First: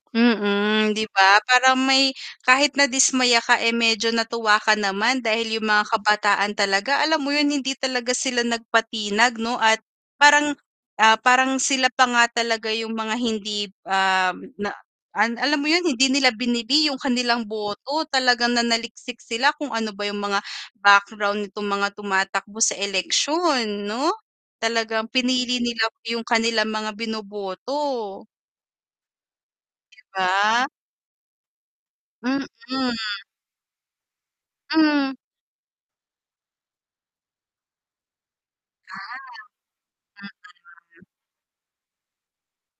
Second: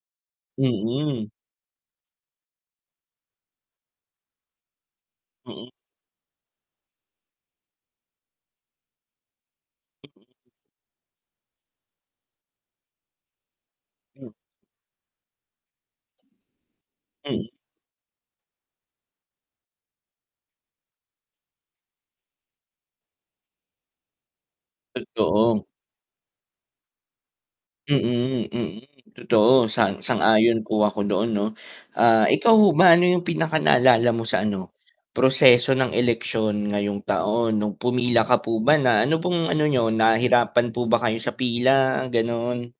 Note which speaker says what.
Speaker 1: Mm. 'Di
Speaker 2: Mm.
Speaker 1: ba, parang may kahit nadismaya ka, eh, medyo natuwa ka naman dahil yung
Speaker 2: Mm.
Speaker 1: mga kabataan talaga, alam mo yun hindi talaga sila nagpatinag 'no, at parang, ah, parang sila pa nga talaga yung mga hindi,
Speaker 2: Hmm.
Speaker 1: ah, na alam mo yun hindi nila bini-bili yung kanilang
Speaker 2: Hmm.
Speaker 1: boto talagang nanaliksik sila kung ano ba yung mga background nitong mga tumatakbo sa eleksyon, 'no? Talagang pinili nila yung kanilang mga bino-boto.
Speaker 2: Mm, mm. totoo sa
Speaker 1: 'Di
Speaker 2: sang ayon
Speaker 1: ba?
Speaker 2: po ako doon, 'no? Ah,
Speaker 1: Mm.
Speaker 2: ikaw ho ba ano yung pinaka naalala mo sa ano,
Speaker 1: Hmm.
Speaker 2: proseso ng eleksyon ngayong taon? Nung pumila ka po ba na ano
Speaker 1: Ah.
Speaker 2: pong ano niyo, Nahirapan po ba kayo sa pila, gano'n?